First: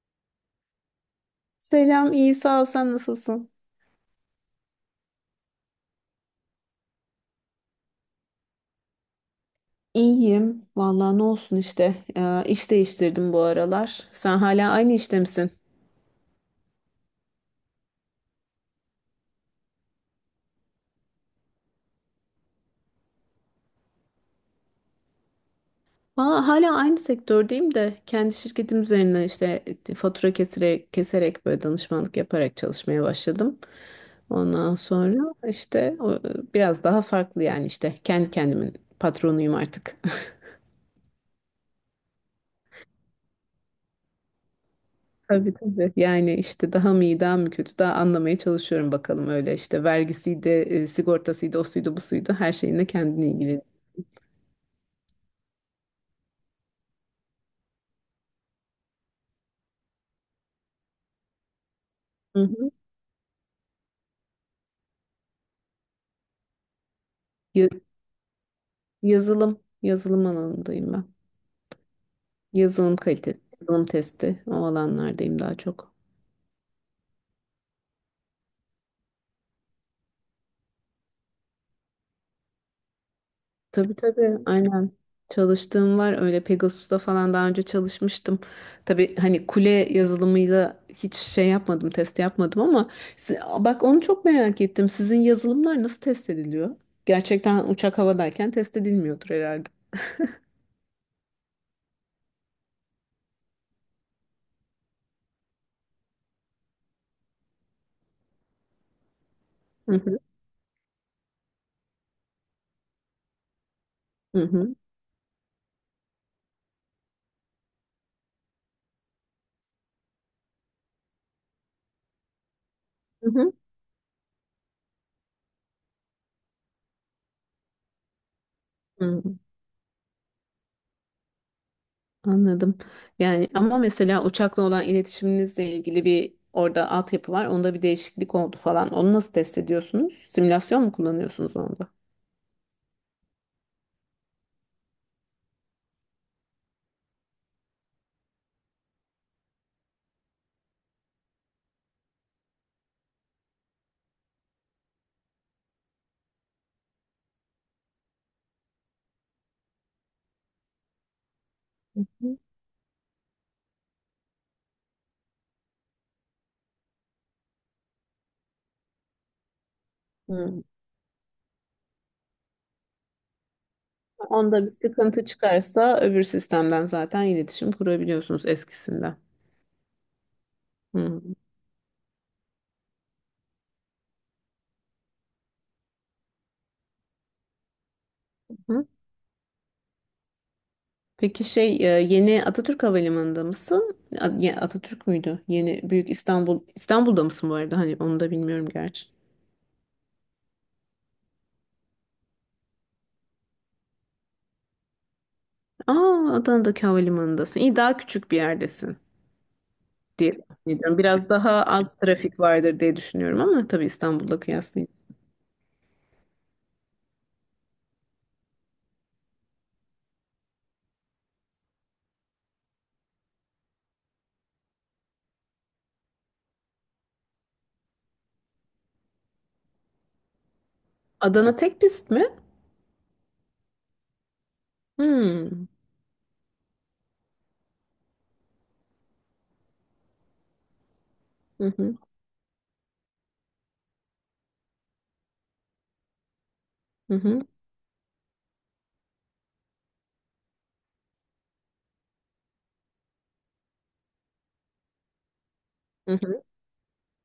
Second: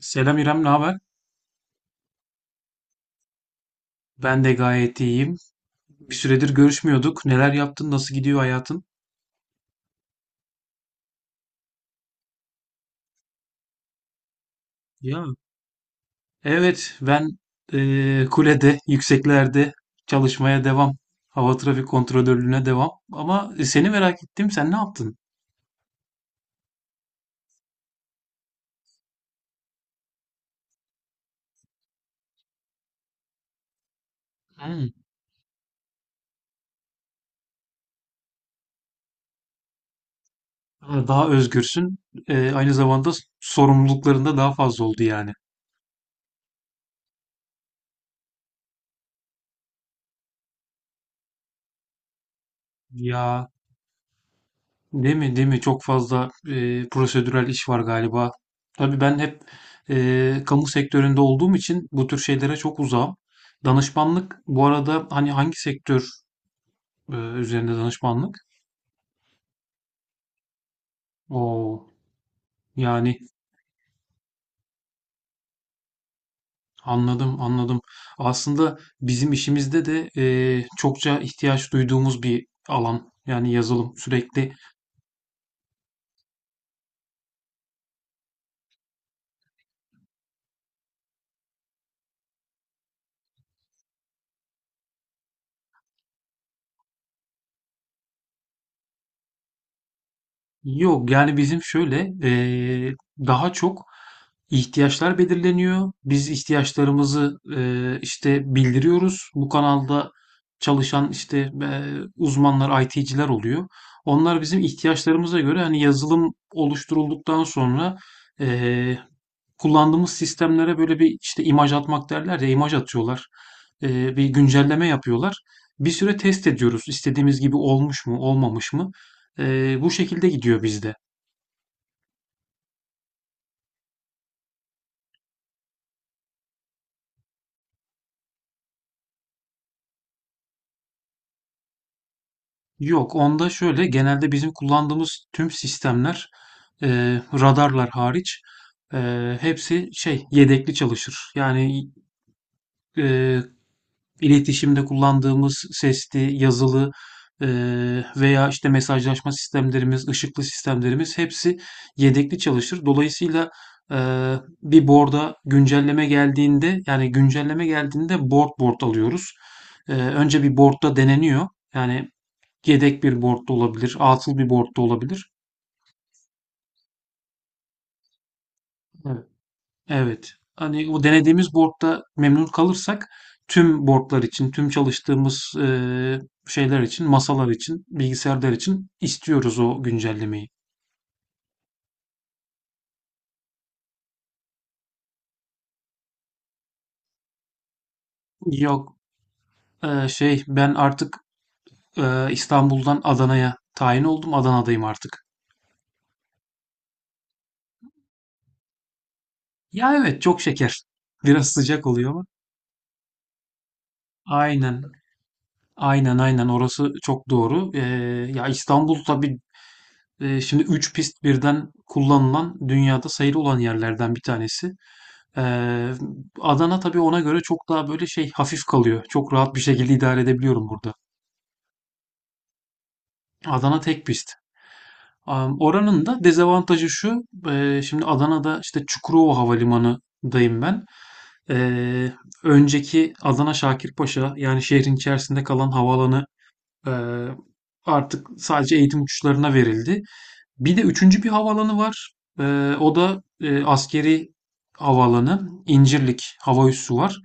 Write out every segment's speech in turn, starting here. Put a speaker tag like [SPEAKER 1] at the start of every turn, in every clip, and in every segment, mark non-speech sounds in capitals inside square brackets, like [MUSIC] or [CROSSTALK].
[SPEAKER 1] Selam İrem, ne haber?
[SPEAKER 2] Selam, iyi sağ ol. Sen nasılsın?
[SPEAKER 1] Ben de gayet iyiyim. Bir süredir görüşmüyorduk. Neler yaptın? Nasıl gidiyor hayatın?
[SPEAKER 2] İyiyim. Vallahi ne olsun işte. İş değiştirdim bu aralar. Sen hala aynı işte
[SPEAKER 1] Ya.
[SPEAKER 2] misin?
[SPEAKER 1] Evet, ben kulede, yükseklerde çalışmaya devam. Hava trafik kontrolörlüğüne devam. Ama seni merak ettim. Sen ne yaptın?
[SPEAKER 2] Aa, hala aynı sektördeyim de kendi şirketim üzerinden işte fatura keserek, keserek böyle danışmanlık yaparak çalışmaya başladım. Ondan
[SPEAKER 1] Hmm.
[SPEAKER 2] sonra işte biraz daha farklı yani işte kendi kendimin patronuyum artık. [LAUGHS]
[SPEAKER 1] Daha özgürsün. Aynı zamanda sorumlulukların da daha fazla oldu yani.
[SPEAKER 2] Tabii tabii. Yani işte daha mı iyi, daha mı kötü, daha anlamaya çalışıyorum bakalım öyle işte vergisiydi, sigortasıydı, o suydu, bu suydu, her şeyinle kendini
[SPEAKER 1] Ya,
[SPEAKER 2] ilgili.
[SPEAKER 1] değil mi? Değil mi? Çok fazla prosedürel iş var galiba. Tabii ben hep kamu sektöründe olduğum için bu tür
[SPEAKER 2] Hı
[SPEAKER 1] şeylere
[SPEAKER 2] hı.
[SPEAKER 1] çok uzağım. Danışmanlık bu arada hani hangi sektör
[SPEAKER 2] Ya-
[SPEAKER 1] üzerinde danışmanlık?
[SPEAKER 2] yazılım alanındayım ben.
[SPEAKER 1] O,
[SPEAKER 2] Yazılım
[SPEAKER 1] yani
[SPEAKER 2] kalitesi, yazılım testi o alanlardayım daha çok.
[SPEAKER 1] anladım anladım. Aslında bizim işimizde de çokça ihtiyaç duyduğumuz bir alan. Yani yazılım
[SPEAKER 2] Tabii tabii
[SPEAKER 1] sürekli.
[SPEAKER 2] aynen. Çalıştığım var öyle Pegasus'ta falan daha önce çalışmıştım. Tabii hani kule yazılımıyla hiç şey yapmadım, test yapmadım ama bak onu çok merak ettim. Sizin yazılımlar nasıl test ediliyor? Gerçekten uçak havadayken test edilmiyordur herhalde.
[SPEAKER 1] Yok, yani bizim şöyle daha çok ihtiyaçlar belirleniyor. Biz ihtiyaçlarımızı işte bildiriyoruz. Bu
[SPEAKER 2] Hı
[SPEAKER 1] kanalda
[SPEAKER 2] hı.
[SPEAKER 1] çalışan işte uzmanlar, IT'ciler oluyor. Onlar
[SPEAKER 2] Hı
[SPEAKER 1] bizim
[SPEAKER 2] hı.
[SPEAKER 1] ihtiyaçlarımıza göre hani yazılım oluşturulduktan sonra kullandığımız sistemlere böyle bir, işte, imaj atmak derler ya, imaj atıyorlar.
[SPEAKER 2] Hı hı.
[SPEAKER 1] Bir güncelleme yapıyorlar. Bir süre test ediyoruz. İstediğimiz gibi olmuş mu, olmamış mı?
[SPEAKER 2] Hı.
[SPEAKER 1] Bu şekilde gidiyor bizde.
[SPEAKER 2] Anladım. Yani ama mesela uçakla olan iletişiminizle ilgili bir orada altyapı var. Onda bir değişiklik oldu falan. Onu nasıl test ediyorsunuz? Simülasyon mu kullanıyorsunuz onda?
[SPEAKER 1] Yok, onda şöyle, genelde bizim kullandığımız tüm sistemler, radarlar hariç, hepsi şey, yedekli çalışır. Yani, eee iletişimde kullandığımız sesli, yazılı veya işte mesajlaşma sistemlerimiz, ışıklı sistemlerimiz hepsi yedekli çalışır. Dolayısıyla bir board'a güncelleme geldiğinde yani güncelleme geldiğinde board board alıyoruz. Önce bir
[SPEAKER 2] Hmm.
[SPEAKER 1] board'da deneniyor. Yani yedek bir board da olabilir, atıl bir
[SPEAKER 2] Onda bir
[SPEAKER 1] board da olabilir.
[SPEAKER 2] sıkıntı çıkarsa öbür sistemden zaten iletişim kurabiliyorsunuz eskisinden.
[SPEAKER 1] Evet. Evet. Hani o
[SPEAKER 2] Hı
[SPEAKER 1] denediğimiz board'da memnun kalırsak tüm board'lar için, tüm çalıştığımız şeyler için, masalar için, bilgisayarlar
[SPEAKER 2] hı.
[SPEAKER 1] için istiyoruz o güncellemeyi.
[SPEAKER 2] Peki şey yeni Atatürk Havalimanı'nda mısın? Atatürk müydü? Yeni Büyük İstanbul'da mısın bu arada? Hani onu da bilmiyorum
[SPEAKER 1] Yok,
[SPEAKER 2] gerçi.
[SPEAKER 1] şey ben artık İstanbul'dan Adana'ya tayin oldum. Adana'dayım artık.
[SPEAKER 2] Aa, Adana'daki havalimanındasın. İyi, daha küçük bir yerdesin
[SPEAKER 1] Ya evet,
[SPEAKER 2] diye
[SPEAKER 1] çok
[SPEAKER 2] tahmin
[SPEAKER 1] şeker.
[SPEAKER 2] ediyorum. Biraz
[SPEAKER 1] Biraz
[SPEAKER 2] daha
[SPEAKER 1] sıcak
[SPEAKER 2] az
[SPEAKER 1] oluyor ama.
[SPEAKER 2] trafik vardır diye düşünüyorum ama tabii İstanbul'la
[SPEAKER 1] Aynen.
[SPEAKER 2] kıyaslayayım.
[SPEAKER 1] Aynen aynen, orası çok doğru. Ya İstanbul tabii şimdi 3 pist birden kullanılan dünyada sayılı olan yerlerden bir tanesi. Eee, Adana tabii ona göre çok daha böyle şey hafif kalıyor. Çok rahat bir şekilde idare edebiliyorum burada.
[SPEAKER 2] Adana tek pist mi?
[SPEAKER 1] Adana tek pist.
[SPEAKER 2] Hmm.
[SPEAKER 1] Oranın da dezavantajı şu. Şimdi Adana'da işte Çukurova Havalimanı'dayım ben.
[SPEAKER 2] Hı hı.
[SPEAKER 1] Eee, Önceki Adana Şakirpaşa yani şehrin içerisinde kalan havaalanı
[SPEAKER 2] Hı
[SPEAKER 1] eee,
[SPEAKER 2] hı.
[SPEAKER 1] artık sadece eğitim uçuşlarına verildi. Bir de üçüncü bir havaalanı var. O da askeri havaalanı.
[SPEAKER 2] Hı
[SPEAKER 1] İncirlik
[SPEAKER 2] hı.
[SPEAKER 1] hava üssü var.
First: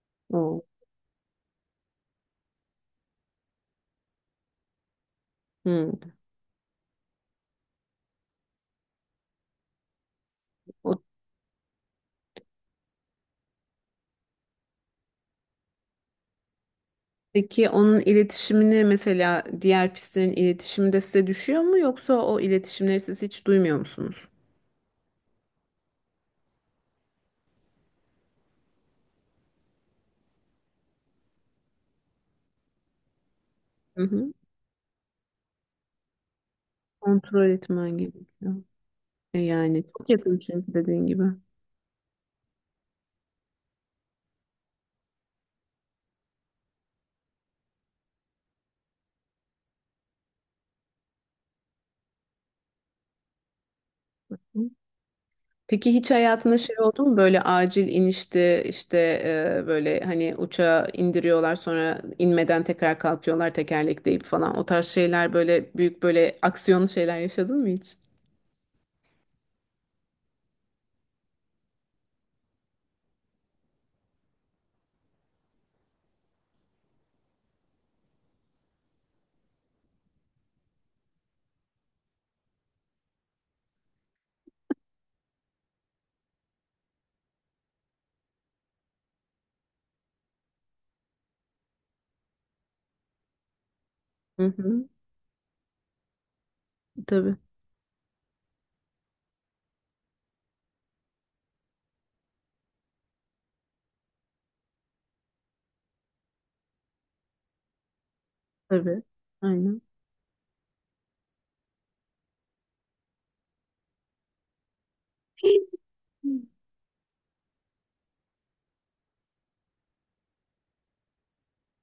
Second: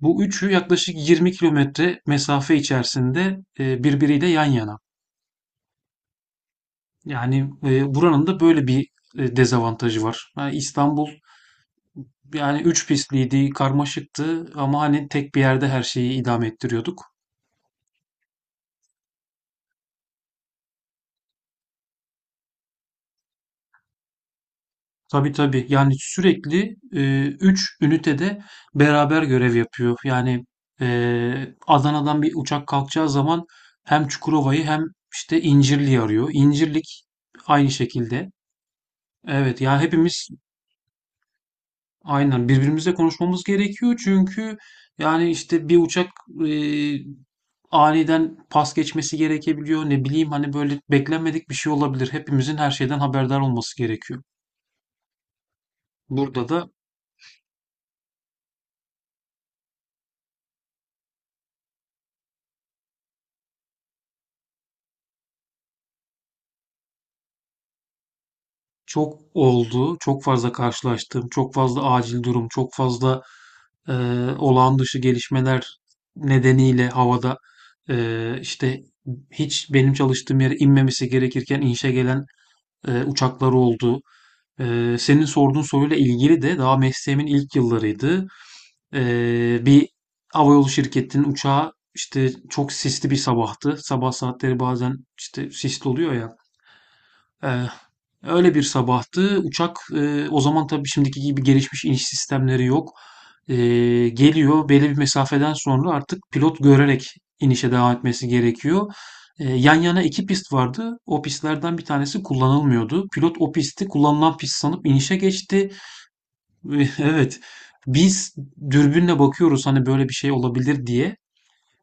[SPEAKER 1] Bu üçü
[SPEAKER 2] Oo.
[SPEAKER 1] yaklaşık 20 kilometre mesafe içerisinde birbiriyle yan yana.
[SPEAKER 2] Hmm.
[SPEAKER 1] Yani buranın da böyle bir dezavantajı var. Ha,
[SPEAKER 2] O.
[SPEAKER 1] İstanbul yani üç pistliydi, karmaşıktı ama hani tek bir yerde her şeyi idame ettiriyorduk.
[SPEAKER 2] Peki onun iletişimini mesela diğer pistlerin iletişimi de size düşüyor mu yoksa o iletişimleri siz hiç duymuyor musunuz?
[SPEAKER 1] Tabii tabii. Yani sürekli 3 ünitede beraber görev yapıyor. Yani Adana'dan bir uçak kalkacağı zaman
[SPEAKER 2] Hı
[SPEAKER 1] hem
[SPEAKER 2] hı.
[SPEAKER 1] Çukurova'yı hem işte İncirli'yi arıyor. İncirlik
[SPEAKER 2] Kontrol
[SPEAKER 1] aynı
[SPEAKER 2] etmen
[SPEAKER 1] şekilde.
[SPEAKER 2] gerekiyor. E
[SPEAKER 1] Evet ya,
[SPEAKER 2] yani çok
[SPEAKER 1] hepimiz
[SPEAKER 2] yakın çünkü dediğin gibi.
[SPEAKER 1] aynen birbirimizle konuşmamız gerekiyor. Çünkü yani işte bir uçak e, aniden pas geçmesi gerekebiliyor. Ne bileyim hani böyle beklenmedik bir şey olabilir. Hepimizin her şeyden haberdar olması gerekiyor.
[SPEAKER 2] Hı. Peki hiç
[SPEAKER 1] Burada
[SPEAKER 2] hayatında
[SPEAKER 1] da
[SPEAKER 2] şey oldu mu böyle acil inişti işte e, böyle hani uçağı indiriyorlar sonra inmeden tekrar kalkıyorlar tekerlekleyip falan o tarz şeyler böyle büyük böyle aksiyonlu şeyler yaşadın mı hiç?
[SPEAKER 1] çok oldu, çok fazla karşılaştığım, çok fazla acil durum, çok fazla e, olağan dışı gelişmeler nedeniyle havada işte hiç benim çalıştığım yere inmemesi gerekirken inişe gelen uçaklar oldu. Senin sorduğun soruyla ilgili de daha mesleğimin ilk yıllarıydı. Bir havayolu şirketinin uçağı işte çok sisli bir sabahtı. Sabah
[SPEAKER 2] Hı
[SPEAKER 1] saatleri
[SPEAKER 2] hı.
[SPEAKER 1] bazen işte sisli oluyor ya.
[SPEAKER 2] Tabii.
[SPEAKER 1] Ee, Öyle bir sabahtı. Uçak, o zaman tabii şimdiki gibi gelişmiş iniş sistemleri yok. Ee, Geliyor belli bir mesafeden sonra artık pilot görerek inişe devam etmesi gerekiyor.
[SPEAKER 2] Tabii.
[SPEAKER 1] Yan
[SPEAKER 2] Aynen.
[SPEAKER 1] yana iki pist vardı. O pistlerden bir tanesi kullanılmıyordu. Pilot o pisti kullanılan pist sanıp inişe geçti. Ve [LAUGHS] evet. Biz dürbünle bakıyoruz hani böyle bir şey olabilir diye.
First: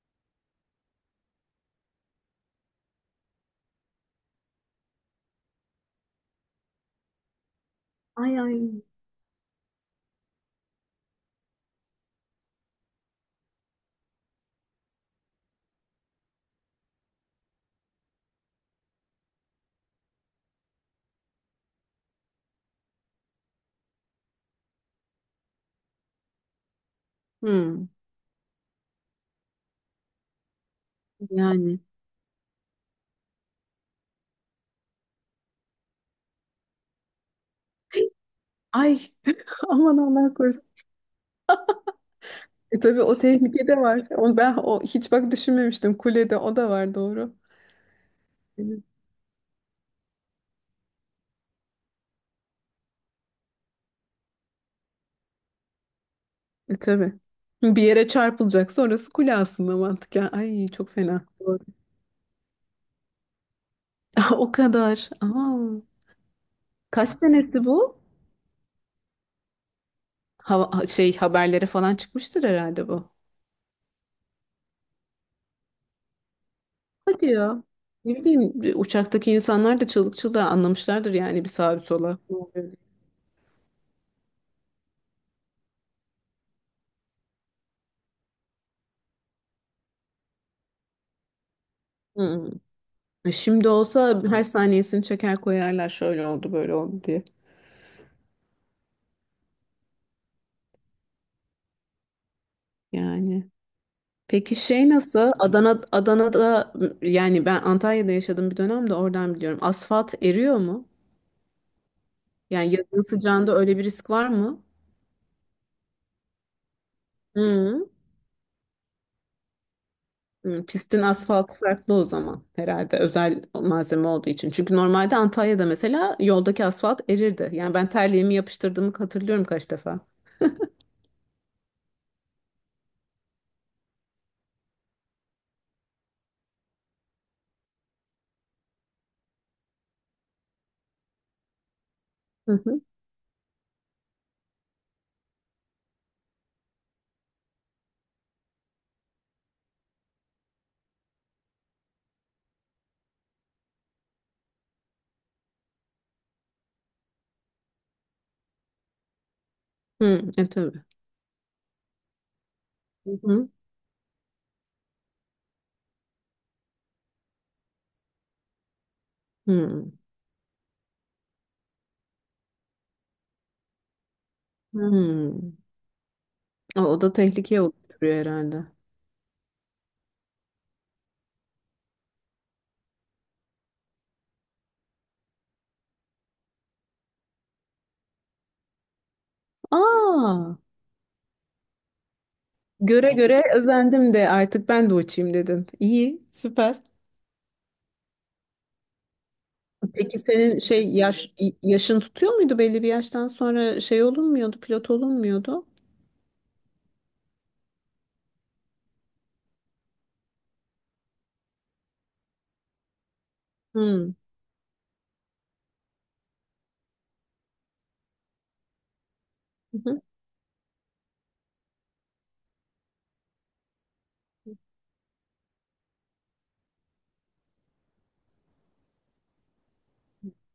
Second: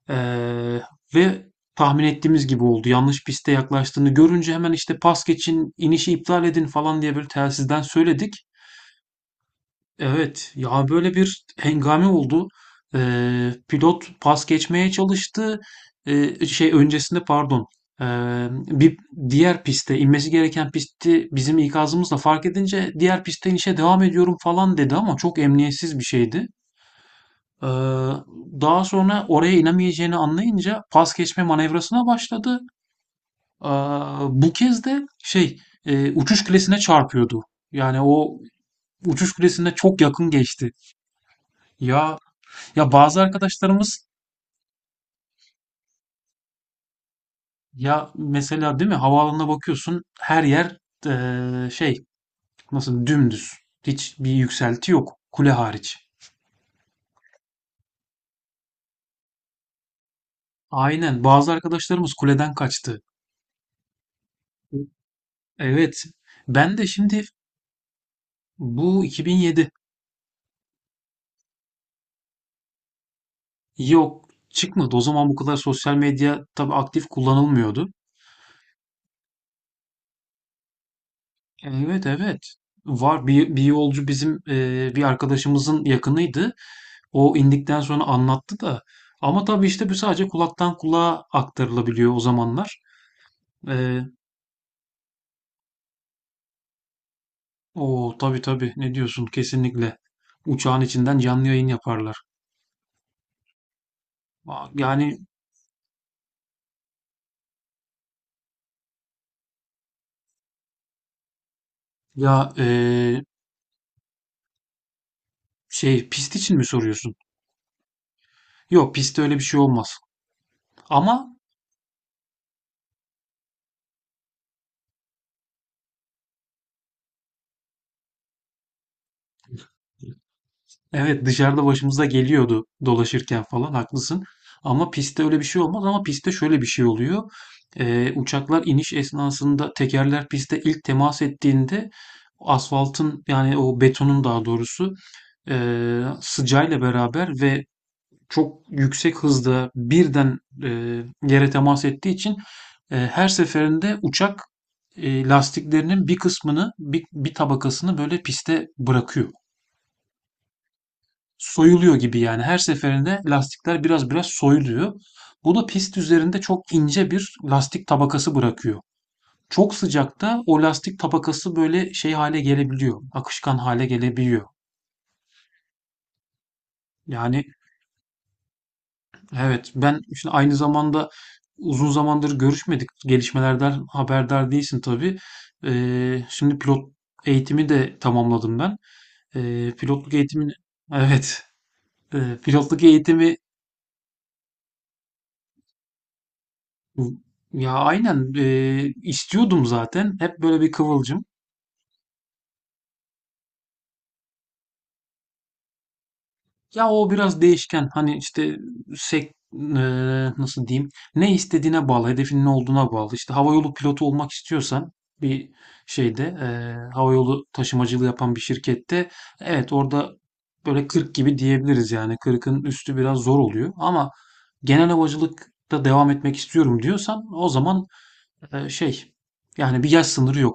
[SPEAKER 1] Ee, Ve tahmin ettiğimiz gibi oldu. Yanlış piste yaklaştığını görünce hemen işte pas geçin, inişi iptal edin falan diye böyle telsizden söyledik.
[SPEAKER 2] Ay ay.
[SPEAKER 1] Evet ya, böyle bir hengame oldu. Pilot pas geçmeye çalıştı. Şey öncesinde pardon. Ee, Bir diğer piste inmesi gereken pisti bizim ikazımızla fark edince diğer piste inişe devam ediyorum falan dedi ama çok emniyetsiz bir şeydi. Ee,
[SPEAKER 2] Hı.
[SPEAKER 1] Daha sonra oraya inemeyeceğini anlayınca pas geçme
[SPEAKER 2] Yani.
[SPEAKER 1] manevrasına başladı. Ee, Bu kez de şey, uçuş kulesine çarpıyordu. Yani o
[SPEAKER 2] Ay
[SPEAKER 1] uçuş
[SPEAKER 2] [LAUGHS]
[SPEAKER 1] kulesine
[SPEAKER 2] aman
[SPEAKER 1] çok yakın
[SPEAKER 2] Allah korusun.
[SPEAKER 1] geçti. Ya
[SPEAKER 2] E
[SPEAKER 1] ya,
[SPEAKER 2] tabii o
[SPEAKER 1] bazı
[SPEAKER 2] tehlike de var.
[SPEAKER 1] arkadaşlarımız,
[SPEAKER 2] Onu ben o hiç bak düşünmemiştim. Kulede o da var, doğru.
[SPEAKER 1] ya mesela
[SPEAKER 2] Evet.
[SPEAKER 1] değil mi, havaalanına bakıyorsun, her yer şey, nasıl, dümdüz. Hiç bir yükselti yok, kule hariç.
[SPEAKER 2] E tabii. Bir yere çarpılacaksa orası kule aslında mantıken. Ay çok
[SPEAKER 1] Aynen,
[SPEAKER 2] fena.
[SPEAKER 1] bazı
[SPEAKER 2] Doğru. [LAUGHS]
[SPEAKER 1] arkadaşlarımız kuleden kaçtı.
[SPEAKER 2] O kadar. Aa,
[SPEAKER 1] Evet. Ben de
[SPEAKER 2] kaç
[SPEAKER 1] şimdi,
[SPEAKER 2] senesi bu?
[SPEAKER 1] bu 2007.
[SPEAKER 2] Şey haberlere falan çıkmıştır herhalde bu.
[SPEAKER 1] Yok, çıkmadı. O zaman bu kadar sosyal medya tabii aktif
[SPEAKER 2] Hadi ya.
[SPEAKER 1] kullanılmıyordu.
[SPEAKER 2] Ne bileyim uçaktaki insanlar da çığlık çığlığa anlamışlardır yani bir sağa bir
[SPEAKER 1] Evet
[SPEAKER 2] sola.
[SPEAKER 1] evet. Var, bir yolcu bizim bir arkadaşımızın yakınıydı. O indikten sonra anlattı da. Ama tabii işte bu sadece kulaktan kulağa aktarılabiliyor o
[SPEAKER 2] Hı.
[SPEAKER 1] zamanlar.
[SPEAKER 2] E, şimdi
[SPEAKER 1] E,
[SPEAKER 2] olsa her saniyesini çeker koyarlar şöyle oldu böyle oldu diye.
[SPEAKER 1] O tabii tabii, ne diyorsun, kesinlikle. Uçağın içinden canlı yayın yaparlar.
[SPEAKER 2] Yani. Peki
[SPEAKER 1] Aa,
[SPEAKER 2] şey
[SPEAKER 1] yani
[SPEAKER 2] nasıl? Adana'da yani ben Antalya'da yaşadığım bir dönemde oradan biliyorum. Asfalt eriyor mu?
[SPEAKER 1] ya,
[SPEAKER 2] Yani yazın sıcağında öyle bir risk var mı?
[SPEAKER 1] şey pist için mi soruyorsun?
[SPEAKER 2] Hı.
[SPEAKER 1] Yok, pistte öyle bir şey olmaz.
[SPEAKER 2] Hı, pistin
[SPEAKER 1] Ama
[SPEAKER 2] asfaltı farklı o zaman herhalde, özel malzeme olduğu için. Çünkü normalde Antalya'da mesela yoldaki asfalt erirdi. Yani ben terliğimi yapıştırdığımı hatırlıyorum kaç defa.
[SPEAKER 1] evet, dışarıda başımıza geliyordu dolaşırken falan, haklısın. Ama pistte öyle bir şey olmaz, ama pistte şöyle bir şey oluyor. Uçaklar iniş esnasında tekerler pistte ilk temas ettiğinde
[SPEAKER 2] Hı hı.
[SPEAKER 1] asfaltın, yani o betonun daha doğrusu, sıcağıyla beraber ve çok yüksek hızda birden yere temas ettiği için her seferinde uçak lastiklerinin bir kısmını, bir tabakasını böyle piste bırakıyor.
[SPEAKER 2] Hı, e tabii.
[SPEAKER 1] Soyuluyor gibi yani. Her
[SPEAKER 2] Hı
[SPEAKER 1] seferinde
[SPEAKER 2] hı.
[SPEAKER 1] lastikler biraz biraz soyuluyor. Bu da pist üzerinde çok ince bir lastik tabakası bırakıyor. Çok
[SPEAKER 2] Hı.
[SPEAKER 1] sıcakta o lastik tabakası böyle şey hale gelebiliyor. Akışkan hale gelebiliyor.
[SPEAKER 2] Hı. O, o da
[SPEAKER 1] Yani
[SPEAKER 2] tehlikeye oturuyor herhalde.
[SPEAKER 1] evet, ben şimdi aynı zamanda uzun zamandır görüşmedik. Gelişmelerden haberdar değilsin tabii. Şimdi pilot eğitimi de tamamladım ben. Pilotluk
[SPEAKER 2] Aa,
[SPEAKER 1] eğitimini evet, pilotluk
[SPEAKER 2] göre
[SPEAKER 1] eğitimi.
[SPEAKER 2] göre özendim de artık ben de uçayım dedin. İyi, süper.
[SPEAKER 1] Ya, aynen, istiyordum zaten.
[SPEAKER 2] Peki
[SPEAKER 1] Hep
[SPEAKER 2] senin
[SPEAKER 1] böyle bir
[SPEAKER 2] şey
[SPEAKER 1] kıvılcım.
[SPEAKER 2] yaş, yaşın tutuyor muydu? Belli bir yaştan sonra şey olunmuyordu, pilot olunmuyordu?
[SPEAKER 1] Ya, o biraz değişken. Hani işte sek nasıl diyeyim? Ne istediğine bağlı, hedefin ne olduğuna bağlı. İşte havayolu pilotu
[SPEAKER 2] Hmm.
[SPEAKER 1] olmak istiyorsan bir şeyde, havayolu taşımacılığı yapan bir şirkette, evet
[SPEAKER 2] Hı hı.
[SPEAKER 1] orada böyle 40 gibi diyebiliriz yani. 40'ın üstü biraz zor oluyor ama genel havacılıkta devam etmek istiyorum diyorsan o zaman şey, yani bir yaş sınırı yok.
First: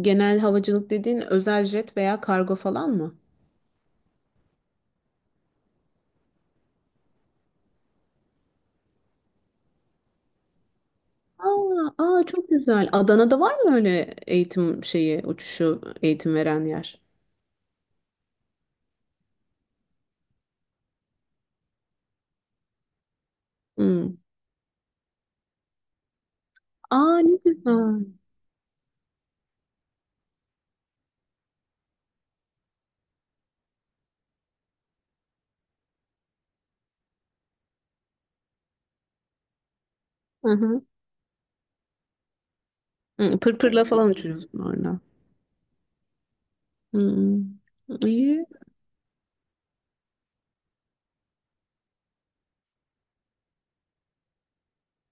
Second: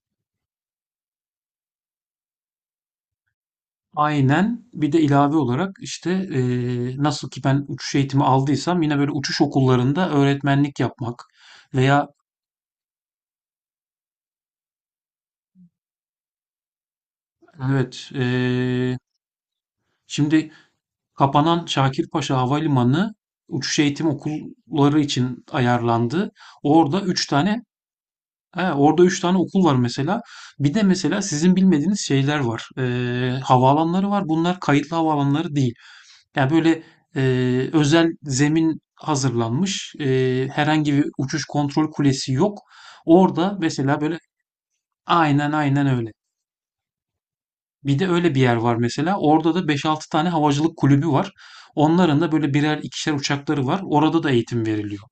[SPEAKER 2] Genel havacılık dediğin özel jet veya kargo falan mı?
[SPEAKER 1] Aynen. Bir de ilave olarak işte nasıl ki ben uçuş eğitimi aldıysam yine böyle uçuş okullarında öğretmenlik yapmak
[SPEAKER 2] Aa,
[SPEAKER 1] veya
[SPEAKER 2] aa çok güzel. Adana'da var mı öyle eğitim şeyi, uçuşu eğitim veren yer?
[SPEAKER 1] evet, şimdi kapanan Şakirpaşa Havalimanı uçuş eğitim
[SPEAKER 2] Hmm.
[SPEAKER 1] okulları için ayarlandı. Orada
[SPEAKER 2] Aa
[SPEAKER 1] üç
[SPEAKER 2] ne
[SPEAKER 1] tane
[SPEAKER 2] güzel.
[SPEAKER 1] he, orada üç tane okul var mesela. Bir de mesela sizin bilmediğiniz şeyler var. Havaalanları var. Bunlar kayıtlı havaalanları değil. Yani böyle e, özel zemin hazırlanmış.
[SPEAKER 2] Hı hı.
[SPEAKER 1] Herhangi bir uçuş kontrol kulesi yok.
[SPEAKER 2] Hı,
[SPEAKER 1] Orada
[SPEAKER 2] pırpırla
[SPEAKER 1] mesela
[SPEAKER 2] falan
[SPEAKER 1] böyle,
[SPEAKER 2] uçuyorsun orada.
[SPEAKER 1] aynen aynen öyle.
[SPEAKER 2] Hmm.
[SPEAKER 1] Bir de öyle bir
[SPEAKER 2] İyi.
[SPEAKER 1] yer var mesela. Orada da beş altı tane havacılık kulübü var. Onların da böyle birer ikişer uçakları var. Orada da eğitim veriliyor.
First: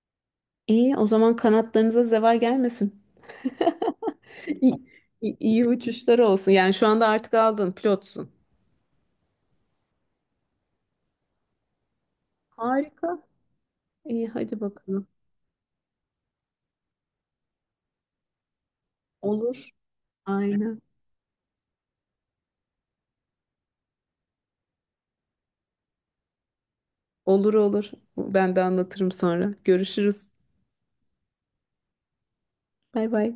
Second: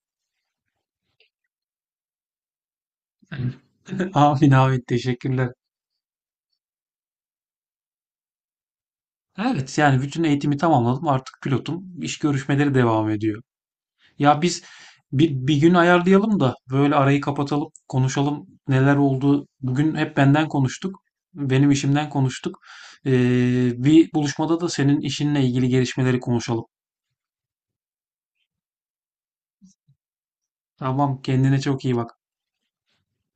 [SPEAKER 2] İyi. O zaman kanatlarınıza zeval gelmesin. [LAUGHS]
[SPEAKER 1] [LAUGHS] Amin
[SPEAKER 2] İyi,
[SPEAKER 1] amin,
[SPEAKER 2] iyi
[SPEAKER 1] teşekkürler.
[SPEAKER 2] iyi uçuşlar olsun. Yani şu anda artık aldın, pilotsun.
[SPEAKER 1] Evet, yani bütün eğitimi tamamladım. Artık pilotum. İş görüşmeleri devam
[SPEAKER 2] Harika.
[SPEAKER 1] ediyor.
[SPEAKER 2] İyi,
[SPEAKER 1] Ya
[SPEAKER 2] hadi
[SPEAKER 1] biz
[SPEAKER 2] bakalım.
[SPEAKER 1] bir gün ayarlayalım da böyle arayı kapatalım, konuşalım neler oldu.
[SPEAKER 2] Olur.
[SPEAKER 1] Bugün hep benden
[SPEAKER 2] Aynen.
[SPEAKER 1] konuştuk, benim işimden konuştuk. Bir buluşmada da senin işinle ilgili gelişmeleri konuşalım.
[SPEAKER 2] Olur olur. Ben de anlatırım sonra. Görüşürüz.
[SPEAKER 1] Tamam, kendine çok iyi bak.
[SPEAKER 2] Bay bay.